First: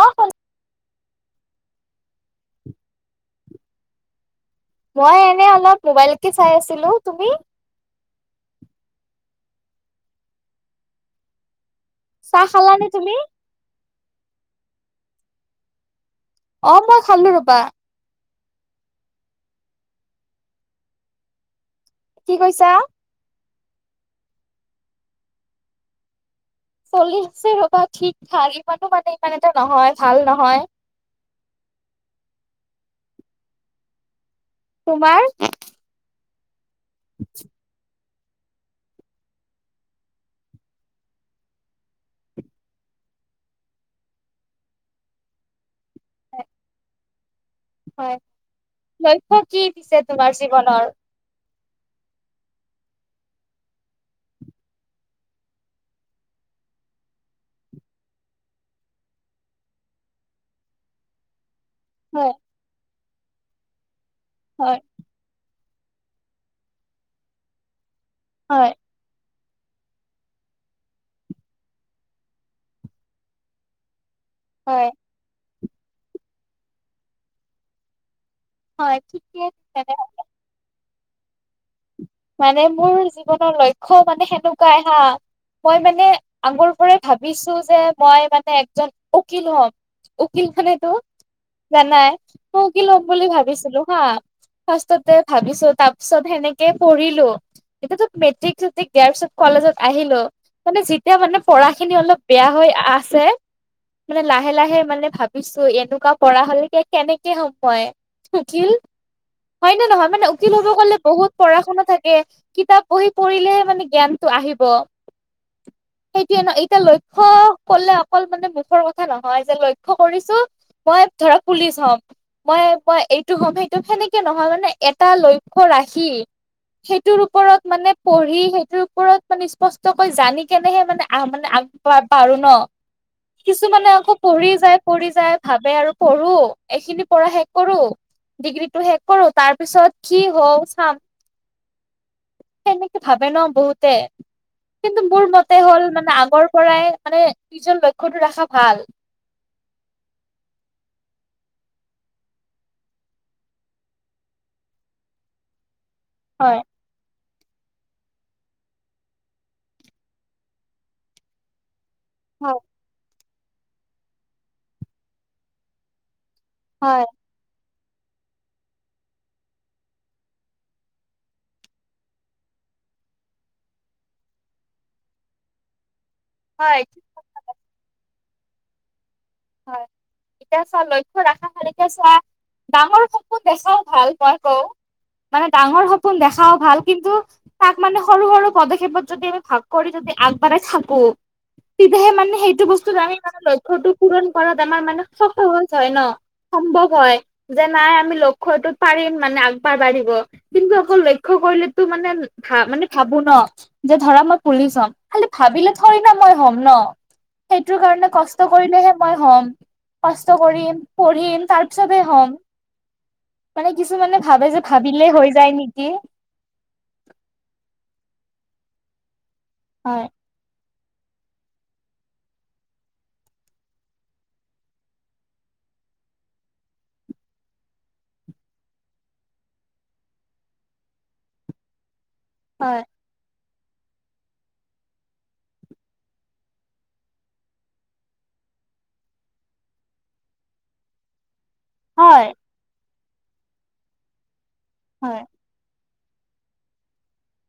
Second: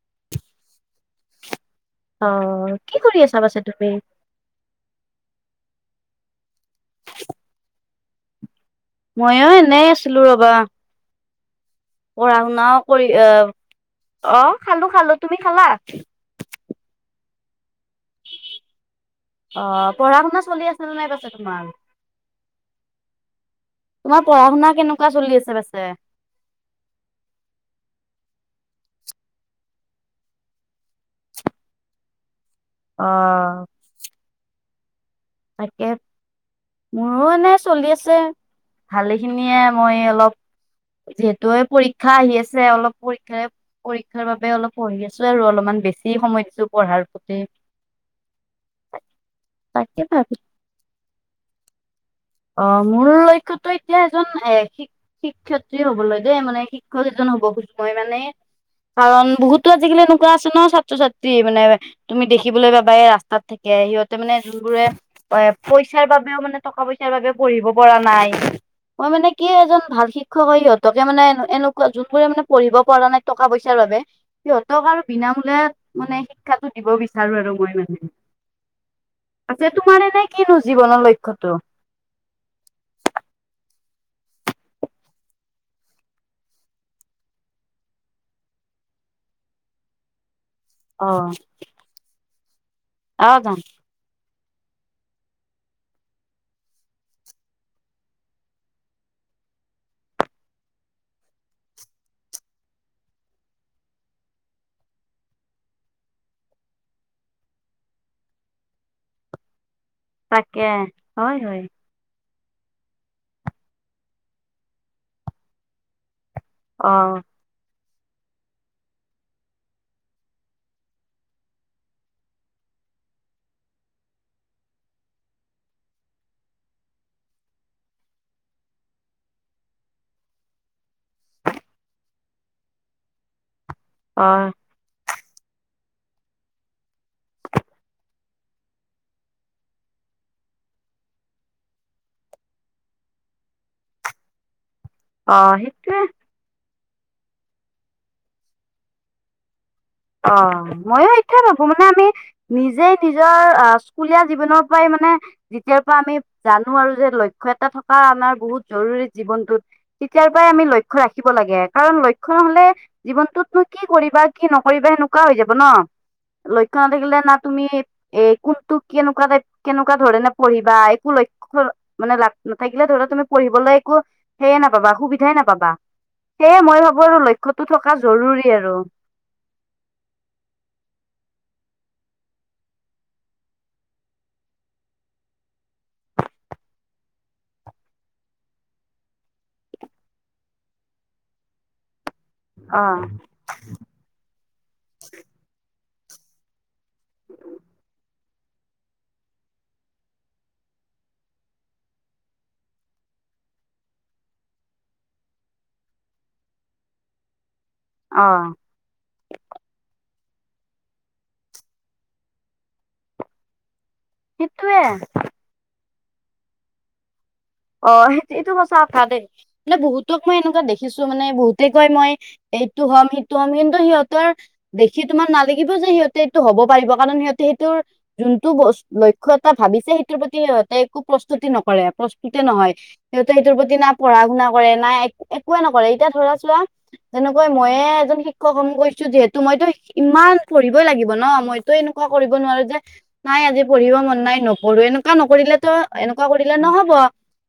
অ' শুন অ', কি কৰি আছা পাছে তুমি? মই এনে অলপ মোবাইলকে চাই আছিলোঁ, তুমি? মইও এনেই আছিলো ৰ'বা। পঢ়া চাহ শুনাও খালানে কৰি তুমি অ', অ', খালোঁ, খালোঁ তুমি খালা? অ', মই খালোঁ ৰ'বা। অ', পঢ়া শুনা চলি আছেনে নাই পাছে তোমাৰ? কি কৈছা? তোমাৰ পঢ়া শুনা কেনেকুৱা চলি আছে পাছে? চলি আছে ৰ'বা ঠিক ঠাক, ইমানো মানে ইমান এটা নহয় ভাল নহয়। অ'। তোমাৰ? তাকে, মোৰো এনে চলি আছে, ভালেখিনিয়ে মই অলপ। যিহেতু এই পৰীক্ষা আহি আছে, অলপ পৰীক্ষাৰে পৰীক্ষাৰ বাবে অলপ পঢ়ি আছোঁ আৰু অলপমান বেছি সময় দিছোঁ পঢ়াৰ প্ৰতি। হয় লক্ষ্য কি পিছে তাকে ভাবি তোমাৰ জীৱনৰ? অ', মোৰ লক্ষ্যটো এতিয়া এজন এ শিক শিক্ষয়িত্ৰী হ'বলৈ দেই, মানে শিক্ষক এজন হ'ব খুজো মই মানে। কাৰণ বহুতো আজিকালি এনেকুৱা আছে নহ ছাত্ৰ ছাত্ৰী, মানে। তুমি হয় দেখিবলৈ পাবা এই ৰাস্তাত থাকে, সিহঁতে মানে হয় যোনবোৰে এ পইচাৰ বাবেও মানে টকা পইচ সেইবাবে বাবে পঢ়িব পৰা নাই। হয়। মই মানে কি এজন ভাল শিক্ষক হৈ সিহঁতকে মানে এনে-এনেকুৱা যোনবোৰে মানে পঢ়িব পৰা নাই টকা পইচাৰ বাবে। সিহঁতক হয় আৰু বিনামূলীয়াত মানে শিক্ষাটো দিব বিচাৰোঁ আৰু মই মানে। হয় ঠিকে আছে, তেনে তোমাৰ এনে কিনো জীৱনৰ লক্ষ্যটো? মানে মোৰ জীৱনৰ লক্ষ্য মানে সেনেকুৱাই হা। মই মানে আগৰ পৰাই ভাবিছোঁ যে মই মানে একজন উকীল হ'ম। উকীল। [unintelligible] অ'। জানাই, মই উকীল হ'ম বুলি অ যা ভাবিছিলো। হা, ফাৰ্ষ্টতে ভাবিছোঁ, তাৰ পিছত সেনেকেই পঢ়িলোঁ। এতিয়াতো মেট্ৰিক-চেট্ৰিক দিয়াৰ পিছত কলেজত আহিলোঁ। মানে যেতিয়া মানে পঢ়াখিনি অলপ বেয়া হৈ আ-আছে। মানে লাহে লাহে মানে ভাবিছোঁ এনেকুৱা কৰা হ'লে কে-কেনেকে হ'ম মই। উকীল, হয়নে নহয় মানে উকীল তাকে হ'ব গ'লে হয় বহুত। হয় [unintelligible] থাকে, কিতাপ বহী পঢ়িলেহে মানে জ্ঞানটো আহিব, সেইটোৱে নহ। অ [unintelligible] লক্ষ্য ক'লে অকল মানে মুখৰ কথা নহয় যে লক্ষ্য কৰিছোঁ মই ধৰা পুলিচ হ'ম। মই, মই এইটো হ'ম, সেইটো সেনেকে নহয় মানে এটা লক্ষ্য ৰাখি। সেইটোৰ ওপৰত মানে পঢ়ি, সেইটোৰ ওপৰত মানে স্পষ্টকৈ জানি কেনেহে মানে আহ মানে আগ পা-পাৰোঁ নহ কিছুমানে আকৌ অ পঢ়ি যায় পঢ়ি যায়। ভাৱে আৰু পঢ়ো এইখিনি পঢ়া শেষ কৰোঁ। ডিগ্ৰীটো শেষ কৰোঁ তাৰ পিছত কি হওঁ চাম। সেনেকে ভাবে নহ বহুতে কিন্তু মোৰ অ মতে হ'ল সেইটোয়ে মানে আগৰ পৰাই মানে। নিজৰ লক্ষ্যটো ৰাখা ভাল। অ মইও [unintelligible] মানে আমি। নিজেই নিজৰ স্কুলীয়া জীৱনৰ পৰাই মানে যেতিয়াৰ পৰা আমি। হয়। জানো আৰু যে লক্ষ্য এটা থক কা আমাৰ বহুত জৰুৰী জীৱনটোত, তেতিয়াৰ পৰাই আমি লক্ষ্য ৰাখিব লাগে। কাৰণ লক্ষ্য হয় নহলে জীৱনটোত নু কি কৰিবা কি নকৰিবা সেনেকুৱা হৈ যাব ন। লক্ষ্য হয় নাথাকিলে না তুমি এ কোন তোক কেনেকুৱা টাইপ কেনেকুৱা ধৰণে পঢ়িবা একো ল মানে লাভ নাথাকিলে ধৰা তুমি পঢ়িবলৈ একো সেয়ে নাপাবা সুবিধাই নাপাবা। সেয়ে হয়, মই ভাবো আৰু লক্ষ্যটো থকা জৰুৰী আৰু। হয় এতিয়া চোৱা লক্ষ্য ৰাখা [unintelligible] চোৱা ডাঙৰ সপোন দেখাও ভাল মই কওঁ মানে ডাঙৰ সপোন দেখাও ভাল কিন্তু তাক মানে সৰু-সৰু পদক্ষেপত যদি আমি ভাগ কৰি যদি আগবাঢ়াই থাকো, তেতিয়াহে মানে সেইটো অ বস্তুত আমি মানে লক্ষ্যটো পূৰণ কৰাত আমাৰ মানে [unintelligible] হয় ন। সম্ভৱ হয় যে নাই আমি লক্ষ্যটোত পাৰিম মানে আগবা বাঢ়িব। কিন্তু অকল লক্ষ্য কৰিলেতো মানে ভ মানে ভাবো ন। যে ধৰা মই পুলিচ হম, খালি ভাবিলে ধৰি না মই হ'ম ন। সেইটোৰ কাৰণে অ কষ্ট কৰিলেহে মই হ'ম, কষ্ট কৰিম পঢ়িম তাৰ পিছতে হ'ম। মানে কিছুমানে ভাবে যে সেইটোয়ে ভাবিলে হৈ যায় নেকি। অঁ, সেইটো এইটো সচা দেই মানে হয় বহুতো মই এনেকুৱা দেখিছো মানে বহুতে কয় মই এইটো হ'ম সেইটো হম কিন্তু সিহঁতৰ দেখি তোমাৰ নালাগিব যে সিহঁতে এইটো হব পাৰিব কাৰণ সিহঁতে সেইটোৰ যোনটো লক্ষ্য এটা ভাবিছে সেইটোৰ প্ৰতি একো প্ৰস্তুতি নকৰে তে নহয়, হয় সিহঁতে সেইটোৰ প্ৰতি না পঢ়া-শুনা কৰে না এক একোৱে নকৰে এতিয়া ধৰা চোৱা তেনেকৈ মইয়ে এজন শিক্ষক কৈছো যিহেতু মইতো ইমান পঢ়িবই লাগিব ন মই ত এনেকুৱা হয় কৰিব নোৱাৰো যে নাই আজি পঢ়িব মন নাই নপঢ়ো এনেকুৱা হয় নকৰিলে তো এনেকুৱা কৰিলে নহব।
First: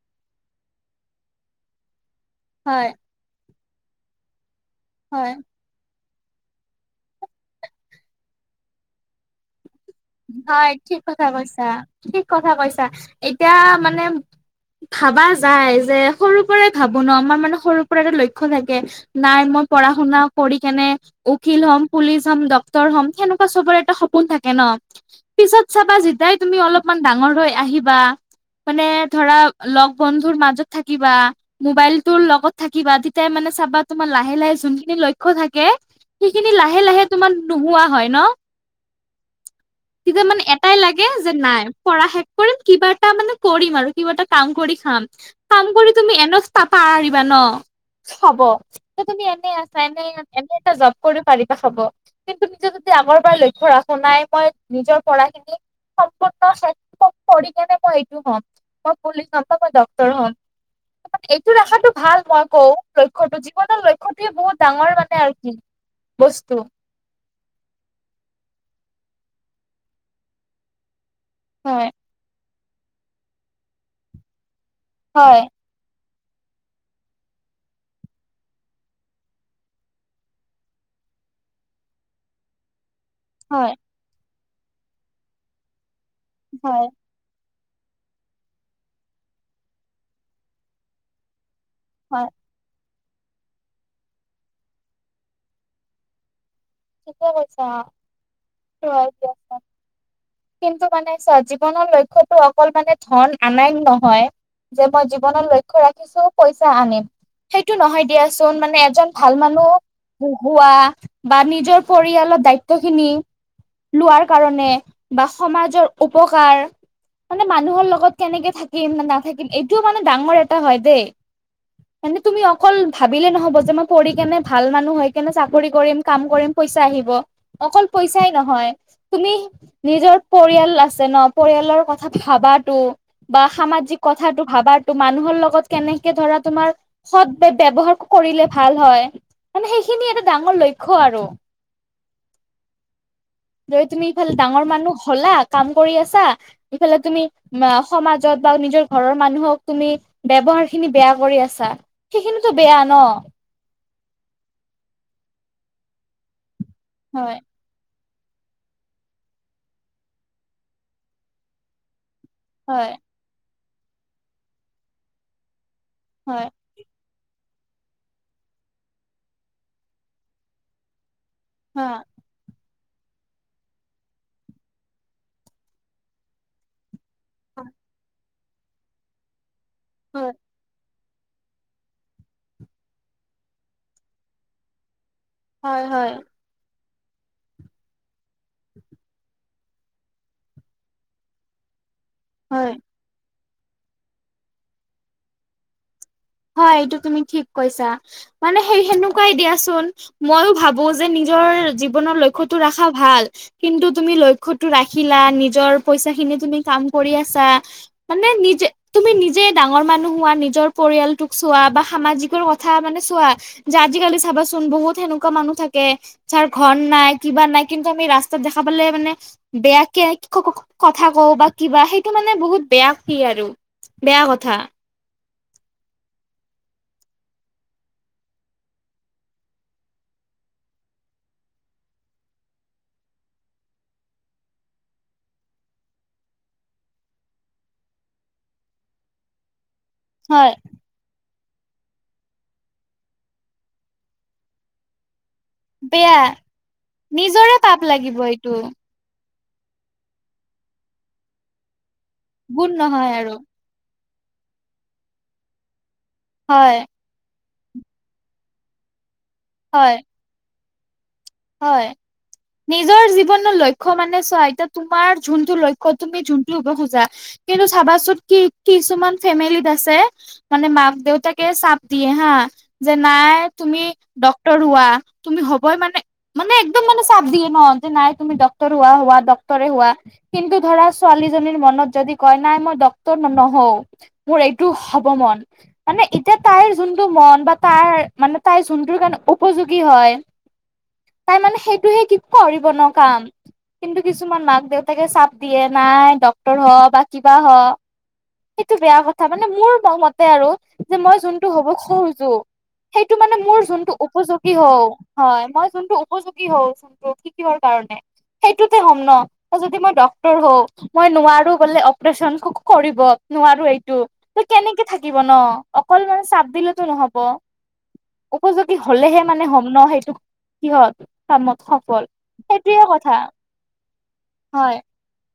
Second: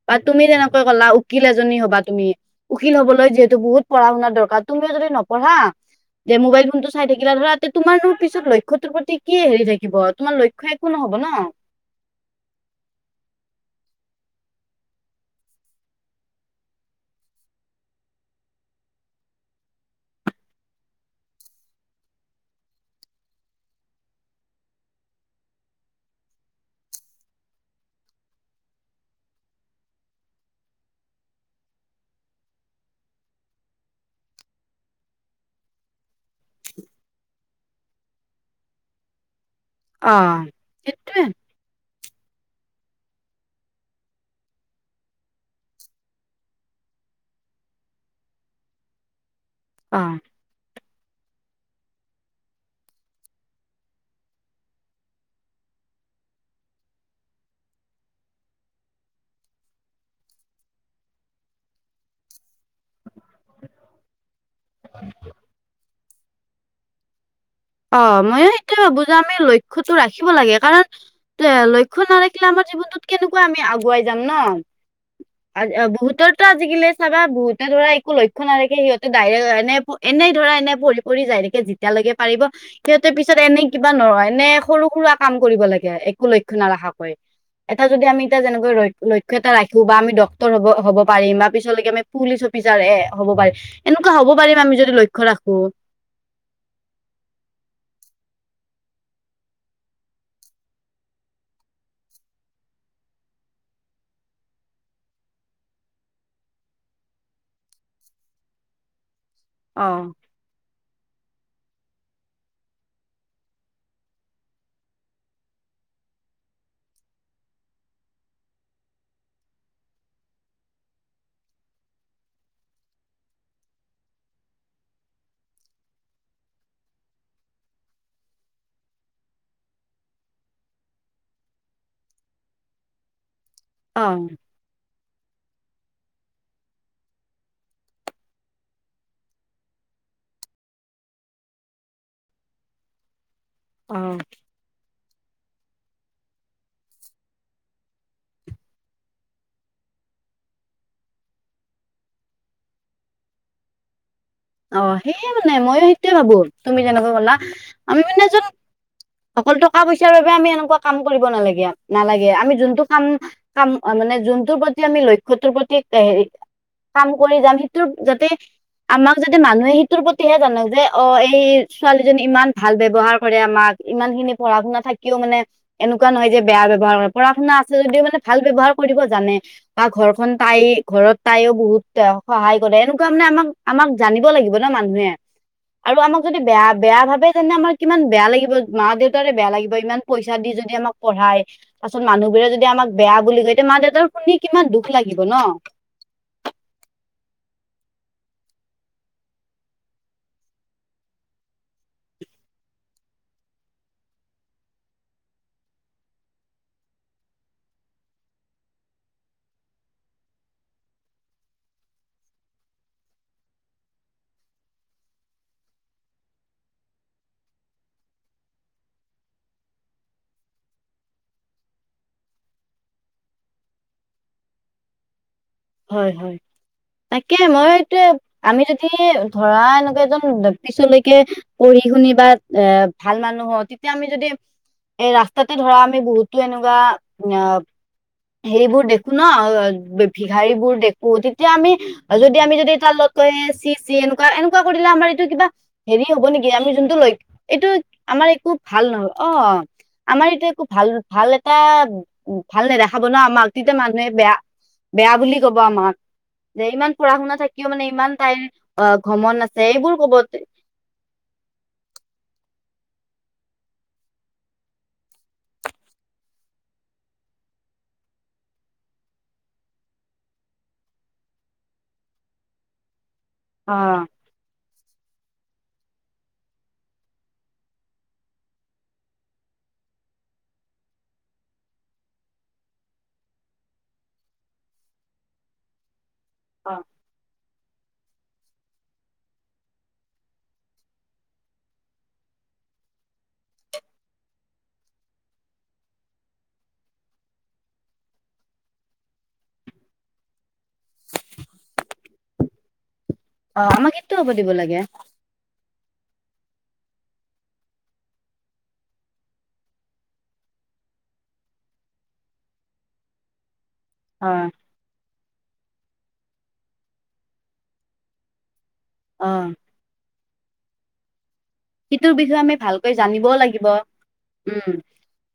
বা তুমি তেনেকৈ কলা উকিল এজনী হ'বা তুমি, হয় উকিল হবলৈ যিহেতু বহুত পঢ়া শুনাৰ দৰকাৰ। তুমিও যদি হয় নপঢ়া যে মোবাইল ফোনটো চাই থাকিলা ধৰাতে তোমাৰো পিছত লক্ষ্যটোৰ প্ৰতি কি হেৰি থাকিব। তোমাৰ লক্ষ্য হয় একো ঠিক নহ'ব ন কথা কৈছা, ঠিক কথা কৈছা, এতিয়া মানে ভাবা যায় যে সৰু পৰাই ভাবো ন আমাৰ মানে সৰু পৰা এটা লক্ষ্য থাকে। নাই মই পঢ়া-শুনা কৰি কেনে উখিল হ'ম, পুলিচ হম, ডক্তৰ হম, সেনেকুৱা চবৰে এটা সপোন থাকে ন। পিছত চাবা যেতাই তুমি অলপমান ডাঙৰ হৈ আহিবা মানে ধৰা লগ বন্ধুৰ মাজত থাকিবা মোবাইলটোৰ লগত থাকিবা তেতিয়াই মানে চাবা তোমাৰ লাহে-লাহে যোনখিনি লক্ষ্য থাকে। সেইখিনি লাহে-লাহে তোমাৰ নোহোৱা হয় ন? অ তেতিয়া মানে এটাই লাগে সেইটোয়ে যে নাই কৰা শেষ কৰিম কিবা এটা মানে কৰিম আৰু কিবা এটা কাম কৰি খাম। কাম কৰি তুমি এনছ পা পাৰিবা ন হব, তুমি এনে আছ চাই অ নাই এনে এটা জব কৰি পাৰিবা হব কিন্তু নিজে যদি আগৰ পৰা লক্ষ্য ৰাখো নাই মই নিজৰ পঢ়াখিনি সম্পূৰ্ণ [unintelligible] কৰি কেনে মই এইটো হ'ম মই পুলিচ হম বা মই ডক্টৰ হম। এইটো ৰখাটো ভাল মই কওঁ লক্ষ্যটো জীৱনৰ লক্ষ্যটোয়ে বহুত ডাঙৰ মানে আৰু কি বস্তু। অ ময় সেইটোয়ে ভাবো যে আমি লক্ষ্যটো ৰাখিব লাগে কাৰণ এ হয় লক্ষ্য নাৰাখিলে আমাৰ জীৱনটোত কেনেকুৱা আমি আগুৱাই যাম ন'? হয়। আ বহুতৰতো আজিকালি চাবা বহুতে ধৰা একো লক্ষ্য নাৰাখে সিহঁতে ডাইৰেক্ট এনে এনেই ধৰা এনেই পঢ়ি পঢ়ি যায় থাকে যেতিয়ালৈকে পাৰিব। সিহঁতেৰ পিছত এনে হয় কিবা নহয় এনে সৰু-সুৰা কাম কৰিব লাগে একো লক্ষ্য হয় নাৰাখাকৈ। এটা যদি আমি এতিয়া যেনেকৈ লক্ষ্য এটা ৰাখো বা আমি ডক্তৰ হ'ব হ'ব পাৰিম বা পিছলৈকে আমি হয় পুলিচ অফিচাৰ হ'ব পাৰি এনেকুৱ হ'ব পাৰিম আমি যদি লক্ষ্য ৰাখো। ঠিকে কৈছা [unintelligible] কিন্তু মানে চোৱা জীৱনৰ লক্ষ্যটো অকল মানে ধন আনাই নহয়। যে মই জীৱনত লক্ষ্য ৰাখিছো পইচা আনিম। সেইটো ন'হয়, দিয়াচোন মানে এজন ভাল মানুহ অ'। পহোৱা বা নিজৰ পৰিয়ালৰ দায়িত্ব খিনি লোৱাৰ কাৰণে বা সমাজৰ উপকাৰ মানে মানুহৰ লগত কেনেকে থাকিম, নে নাথাকিম এইটোও মানে ডাঙৰ এটা হয়, দেই। এনে তুমি অকল ভাবিলে ন'হব যে, মই পঢ়ি কেনে ভাল মানুহ হৈ কেনে চাকৰি কৰিম কাম কৰিম। পইচা আহিব অকল পইচাই ন'হয়, তুমি নিজৰ পৰিয়াল আছে ন' পৰিয়ালৰ কথা ভাবাতো বা সামাজিক অ কথাটো ভাবা টো মানুহৰ লগত কেনেকে ধৰা তোমাৰ সদ ব-ব্যয়ৱহাৰ কৰিলে ভাল হয়। মানে সেইখিনি এটা ডাঙৰ লক্ষ্য আৰু। যদি অ তুমি ইফালে ডাঙৰ মানুহ হ'লা কাম কৰি আছা। ইফালে তুমি অ', সমাজত বা নিজৰ ঘৰৰ মানুহক তুমি ব্যৱহাৰ খিনি বেয়া কৰি আছা সেইখিনিটো বেয়া ন'? অ', সেয় মানে মইও সেইটোৱে ভাবো তুমি যেনেকৈ ক'লা। হয় আমি মানে এজন অকল টকা-পইচাৰ বাবে আমি এনেকুৱা কাম কৰিব নালাগে নালাগে আমি যোনটো হয় কাম কাম মানে যোনটোৰ প্ৰতি আমি লক্ষ্য টোৰ প্ৰতি হেৰি হয় কাম কৰি যাম সেইটো, যাতে যদি মানুহে সিটোৰ প্ৰতিহে জানে যে অ', এই হা ছোৱালীজনী ইমান ভাল ব্যৱহাৰ কৰে আমাক, ইমান খিনি পঢ়া শুনা থাকিও মানে এনেকুৱা নহয় যে, বেয়া ব্যৱহাৰ কৰে। পঢ়া শুনা আছে যদিও মানে ভাল ব্যৱহাৰ কৰিব জানে বা ঘৰখন তাই ঘৰত তাইও বহুত সহায় কৰে, এনেকুৱা মানে আমাক আমাক জানিব লাগিব ন' মানুহে। হয় আৰু হয় আমাক যদি বেয়া বেয়া ভাবে তেন্তে আমাৰ কিমান বেয়া লাগিব মা দেউতাৰে বেয়া লাগিব ইমান পইচা দি যদি আমাক পঢ়ায়, পাছত মানুহবোৰে যদি হয় আমাক বেয়া বুলি কয় এতিয়া মা দেউতা শুনি কিমান দুখ লাগিব ন'? হয়, এইটো তুমি ঠিক কৈছা মানে সেই সেনেকুৱাই দিয়াচোন। ময়ো ভাবো যে, নিজৰ জীৱনৰ লক্ষ্যতটো ৰখা ভাল। কিন্তু তুমি লক্ষ্যটো ৰাখিলা নিজৰ পইচা খিনি তুমি কাম কৰি আছা। মানে নিজে তুমি নিজে ডাঙৰ মানুহ হোৱা নিজৰ পৰিয়াল তোক চোৱা বা সামাজিকৰ কথা মানে চোৱা যে, আজিকালি চাবাচোন বহুত সেনেকুৱা মানুহ থাকে। যাৰ ঘৰ নাই কিবা নাই কিন্তু আমি ৰাস্তাত দেখা পালে মানে বেয়াকে কথা কওঁ বা কিবা সেইটো মানে বহুত বেয়া কি আৰু। বেয়া কথা। হয়, হয়, তাকে মই এইটো আমি যদি ধৰা এনেকুৱা এজন পিছলৈকে পঢ়ি শুনি বা এ ভাল মানুহ হওঁ, তেতিয়া আমি যদি এই ৰাস্তাতে ধৰা আমি বহুতো এনেকুৱা হেৰিবোৰ দেখোঁ ন' হয় ভিক্ষাৰীবোৰ দেখোঁ। অহ, তেতিয়া আমি, যদি আমি যদি তাৰলগত কয় চি চি এনেকুৱা, এনেকুৱা কৰিলে আমাৰ এইটো কিবা হেৰি হ'ব বেয়া নেকি আমি যোনটো লৈ, নিজৰে এইটো পাপ লাগিব আমাৰ এইটো, একো ভাল নহয় অহ। আমাৰ এতিয়া একো ভাল-ভাল এটা গুণ ভাল নেদেখাব নহয় ন' আৰু আমাক তেতিয়া মানুহে বেয়া বেয়া বুলি ক'ব আমাক। যে হয়, ইমান পঢ়া-শুনা থাকিও মানে ইমান তাইৰ অহ, ঘমন আছে। যে এইবোৰ হয়, ক'ব। হয়। নিজৰ জীৱনৰ লক্ষ্য মানে চোৱা, এতিয়া তোমাৰ যোনটো লক্ষ্য তুমি যোনটো হ'ব খোজা। কিন্তু চাবাচোন কি-কিছুমান ফেমিলিত আছে। মানে মাক-দেউতাকে চাপ দিয়ে হা, যে নাই তুমি অ ডক্তৰ হোৱা। তুমি হ'বই মানে মানে একদম মানে চাপ দিয়ে ন' যে নাই তুমি ডক্টৰ হোৱা-হোৱা ডক্টৰে হোৱা। কিন্তু ধৰা ছোৱালীজনীৰ মনত যদি কয়, নাই মই ডক্টৰ ন-নহওঁ। মোৰ এইটো হ'ব মন মানে এতিয়া তাইৰ যোনটো মন বা তাইৰ মানে তাইৰ যোনটোৰ কাৰণে উপযোগী হয়। তাই মানে সেইটোহে কি কৰিব ন' কাম। কিন্তু কিছুমান মাক-দেউতাকে চাপ দিয়ে নাই ডক্তৰ হও বা কিবা হও। সেইটো বেয়া কথা মানে মোৰ মতে আৰু যে মই যোনটো হ'ব খুজোঁ। সেইটো মানে অ মোৰ আমাক যোনটো সেইটো হ'ব দিব উপযোগী লাগে হওঁ, হয় মই যোনটো উপযোগী হওঁ, যোনটো শিকিবৰ কাৰণে। সেইটোতে হ'ম ন' যদি মই ড্ ক্তৰ হওঁ। মই নোৱাৰো বোলে অপৰেচন ক-কৰিব। নোৱাৰো এইটো অ ত' কেনেকে থাকিব ন'। অকল মানে চাপ দিলেতো নহ'ব। উপযোগী হলেহে অ মানে হ'ম ন'। সেইটো কিহত কামত। সফল সেইটোৰ বিষয়ে আমি সেইটোয়ে ভালকৈ কথা জানিবও লাগিব উম। হয়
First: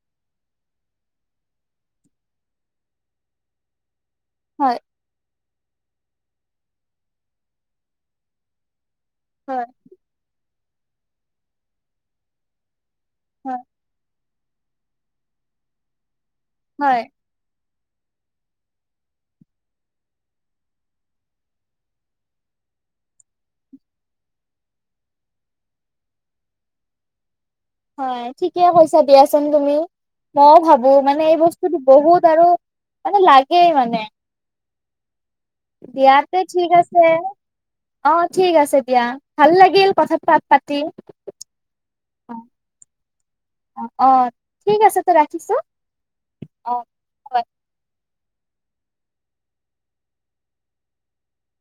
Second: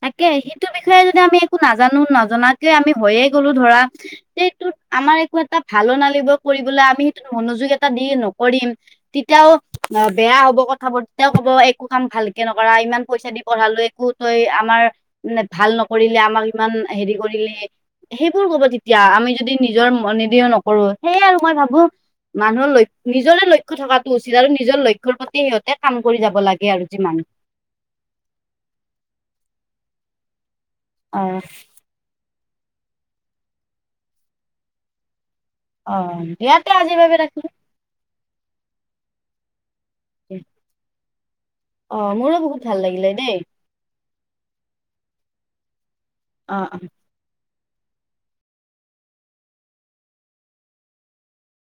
তাকে সেইটো বিষয়ে যদি আমি একো নাজানোঁ, নজনাকে আমি হৈয়ে গলোঁ ধৰা। তে সেইটোত হয় আমাৰ একো এটা ভাল নালাগিব, কৰিবলৈ আমি সেইটো মনোযোগ এটা দি নকৰিম। তেতিয়াও হয় অহ, বেয়া হ'ব কথাবোৰ তেতিয়াও ক'ব একো কাম ভালকে নকৰা। ইমান পইচা দি হয় পঢ়ালো একো তই আমাৰ ভাল নকৰিলে, আমাক ইমান হয় হেৰি কৰিলি। সেইবোৰ ক'ব তেতিয়া আমি যদি নিজৰ মনে দিওঁ নকৰোঁ, সেয়ে আৰু মই ভাবোঁ। মানুহৰ লক্ষ্য, নিজৰে লক্ষ্য থকাটো উচিত আৰু নিজৰ লক্ষ্যৰ প্ৰতি সিহঁতে কাম কৰি যাব লাগে আৰু যিমান। হয়, ঠিকে কৈছা দিয়াচোন তুমি। মইও ভাবোঁ মানে এই অ' বস্তুটো বহুত আৰু মানে লাগেই মানে। অ' দিয়াতে দিয়া তে ঠিক আজিৰ আছে। বাবে ৰাখিছো অহ, ঠিক আছে দিয়া। ভাল লাগিল কথা পা-পাতি। অহ, মোৰো বহুত ভাল লাগিলে দেই। অহ', অহ' ঠিক আছে তে ৰাখিছোঁ। অহ', অহ'।